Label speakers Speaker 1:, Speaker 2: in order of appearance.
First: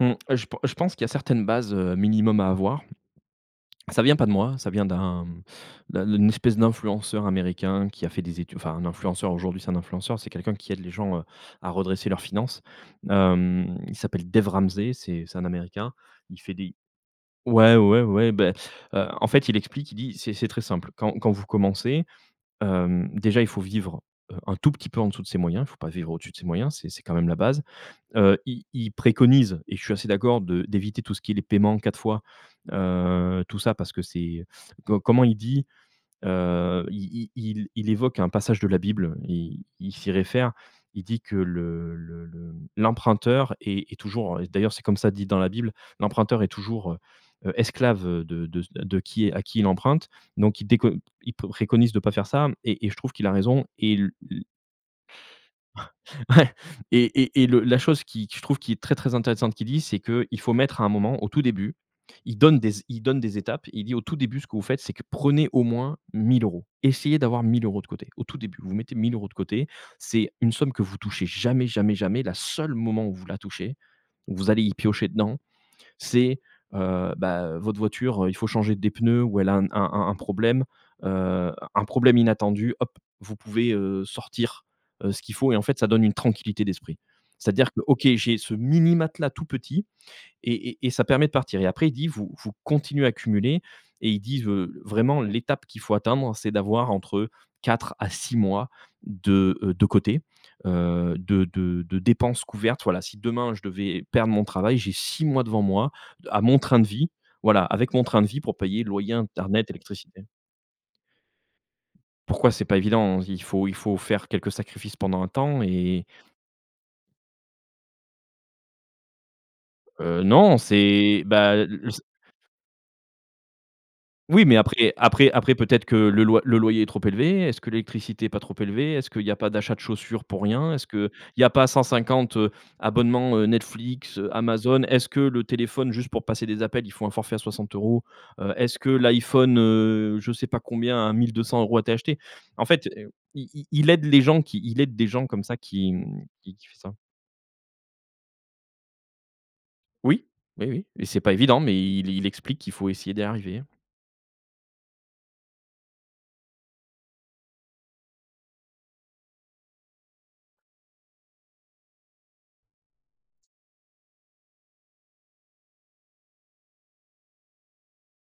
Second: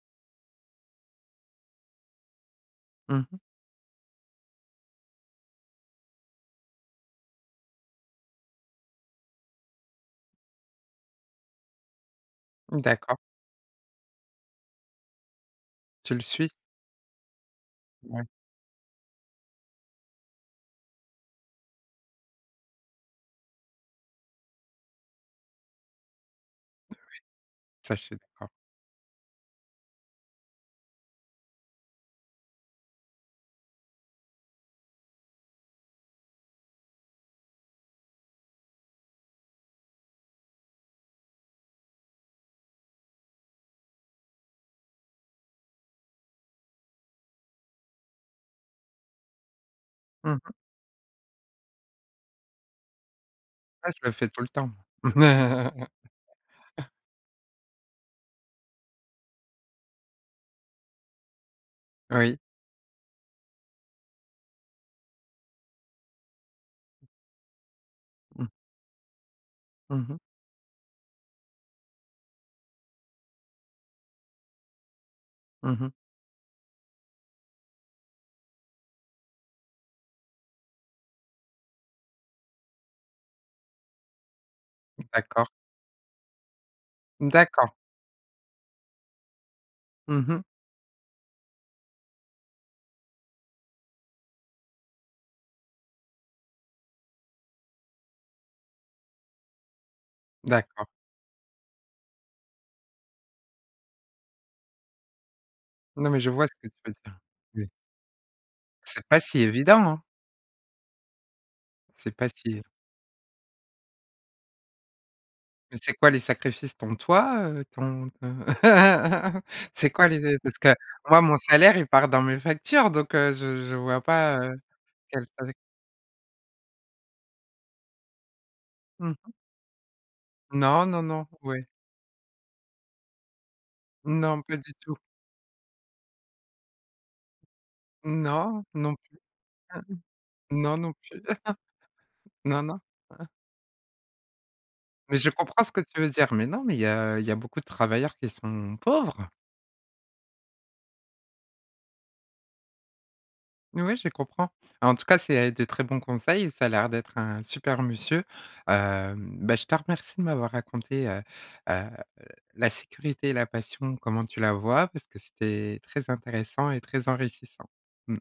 Speaker 1: Mmh, je pen je pense qu'il y a certaines bases, heu, minimum, à avoir.
Speaker 2: Mmh mh.
Speaker 1: Ça vient pas de moi, ça vient d'un, hem, d'un d'une espèce d'influenceur américain qui a fait des études enfin un influenceur aujourd'hui c'est un influenceur, c'est quelqu'un qui aide les gens, heu, à redresser leurs finances.
Speaker 2: D'accord.
Speaker 1: Hem, il s'appelle Dave Ramsey c'est c'est un Américain,
Speaker 2: Tu le
Speaker 1: il
Speaker 2: suis?
Speaker 1: fait des ouais ouais
Speaker 2: Ouais.
Speaker 1: ouais ouais, ben heu, en fait, il explique, il dit: "C'est c'est très simple. Quand quand vous commencez, heu, déjà il faut vivre, heu, un tout petit peu en dessous de ses moyens. Il faut pas vivre au-dessus de ses moyens. C'est
Speaker 2: Ouais,
Speaker 1: c'est quand même la base".
Speaker 2: ça, je suis
Speaker 1: Heu
Speaker 2: d'accord.
Speaker 1: il il préconise, et je suis assez d'accord, de d'éviter tout ce qui est les paiements en 4 fois heu, tout ça parce que c'est, co comment il dit? Heu, il il il il évoque un passage de la Bible. Il il s'y réfère, il dit que: "Le le le l'emprunteur est est toujours d'ailleurs, c'est comme ça dit dans la Bible: l'emprunteur est toujours, heu heu, esclave, heu, de de c de qui est à qui il emprunte".
Speaker 2: Mmh mh.
Speaker 1: Donc il déco il préconise de pas faire ça, et et je trouve qu'il a raison.
Speaker 2: Ah,
Speaker 1: Et
Speaker 2: je le fais tout
Speaker 1: Il
Speaker 2: le temps.
Speaker 1: Ouais, Et et et, le la chose qui je trouve qui est très très intéressante qu'il dit, c'est qu'il faut mettre à un moment au tout début, il
Speaker 2: Oui.
Speaker 1: donne des é il donne des étapes. Il dit: «Au tout début, ce que vous faites, c'est que prenez au moins 1 000€. Essayez d'avoir 1 000€ de côté. Au tout
Speaker 2: Mmh.
Speaker 1: début, vous mettez 1 000€ de côté.
Speaker 2: Mmh mh.
Speaker 1: C'est une somme que vous touchez jamais jamais jamais. Le seule moment où vous la touchez, vous allez y piocher dedans,
Speaker 2: Mmh mh.
Speaker 1: c'est, heu ben, heu, votre voiture, il faut changer des pneus ou elle a un un un problème, heu, un problème inattendu, hop vous pouvez, heu, sortir, heu, ce qu'il
Speaker 2: D'accord.
Speaker 1: faut». Et en fait, ça donne une tranquillité d'esprit. C'est-à-dire
Speaker 2: D'accord.
Speaker 1: que: «OK, j'ai ce mini matelas tout petit,
Speaker 2: Mmh mh.
Speaker 1: et et et ça permet de partir». Et après il dit: «Vous vous continuez à cumuler» et il dit: «Vraiment l'étape qu'il faut atteindre c'est d'avoir entre 4 à 6 mois de, heu, de côté,
Speaker 2: D'accord.
Speaker 1: heu, de de de dépenses couvertes». Voilà. Si demain je devais perdre mon travail, j'ai 6 mois devant moi,
Speaker 2: Non, mais je
Speaker 1: à
Speaker 2: vois ce
Speaker 1: mon
Speaker 2: que tu
Speaker 1: train de
Speaker 2: veux
Speaker 1: vie,
Speaker 2: dire,
Speaker 1: voilà,
Speaker 2: oui.
Speaker 1: avec mon train de vie pour payer
Speaker 2: C'est
Speaker 1: loyer,
Speaker 2: pas si
Speaker 1: internet,
Speaker 2: évident hein!
Speaker 1: électricité.
Speaker 2: C'est pas
Speaker 1: Pourquoi
Speaker 2: si
Speaker 1: c'est pas évident? Il faut il faut faire quelques sacrifices pendant un temps
Speaker 2: C'est
Speaker 1: et
Speaker 2: quoi, les sacrifices? Ton toi, heu, ton ton c'est quoi,
Speaker 1: Heu,
Speaker 2: les
Speaker 1: non
Speaker 2: parce que moi,
Speaker 1: c'est,
Speaker 2: mon
Speaker 1: bah
Speaker 2: salaire il part dans mes factures, donc heu, je je vois pas
Speaker 1: Oui,
Speaker 2: heu
Speaker 1: mais après
Speaker 2: quel
Speaker 1: après après peut-être que le loy le loyer est trop élevé? Est-ce que l'électricité est pas trop élevée? Est-ce
Speaker 2: Mmh
Speaker 1: qu'il
Speaker 2: mh.
Speaker 1: y pas d'achat de chaussures pour rien?
Speaker 2: Non
Speaker 1: Est-ce
Speaker 2: non
Speaker 1: qu'il
Speaker 2: non,
Speaker 1: y a
Speaker 2: oui.
Speaker 1: pas 150 abonnements, heu, Netflix,
Speaker 2: Non, pas du
Speaker 1: Amazon?
Speaker 2: tout.
Speaker 1: Est-ce que le téléphone juste pour passer des appels, il faut un forfait à 60€? Heu,
Speaker 2: Non,
Speaker 1: est-ce que
Speaker 2: non, plus
Speaker 1: l'iPhone, heu, je sais
Speaker 2: heu,
Speaker 1: pas
Speaker 2: non, non
Speaker 1: combien à
Speaker 2: ,plus
Speaker 1: 1 200€ a été acheté.
Speaker 2: non,
Speaker 1: En
Speaker 2: non.
Speaker 1: fait, il il aide les gens qui il aide des
Speaker 2: Mais
Speaker 1: gens
Speaker 2: je
Speaker 1: comme ça
Speaker 2: comprends ce que
Speaker 1: qui
Speaker 2: tu veux dire. Mais
Speaker 1: qui
Speaker 2: non,
Speaker 1: qui
Speaker 2: mais
Speaker 1: fait
Speaker 2: il y
Speaker 1: ça.
Speaker 2: a il y a beaucoup de travailleurs qui sont pauvres.
Speaker 1: Oui oui oui, mais c'est pas évident, mais il il explique qu'il faut essayer d'y arriver.
Speaker 2: Oui, je comprends, et en tout cas c'est de très bons conseils. Ça a l'air d'être un super monsieur, hem. Beh je te remercie de m'avoir raconté heu heu la sécurité et la passion. Comment tu la vois, parce que c'était très intéressant et très enrichissant. Mmh.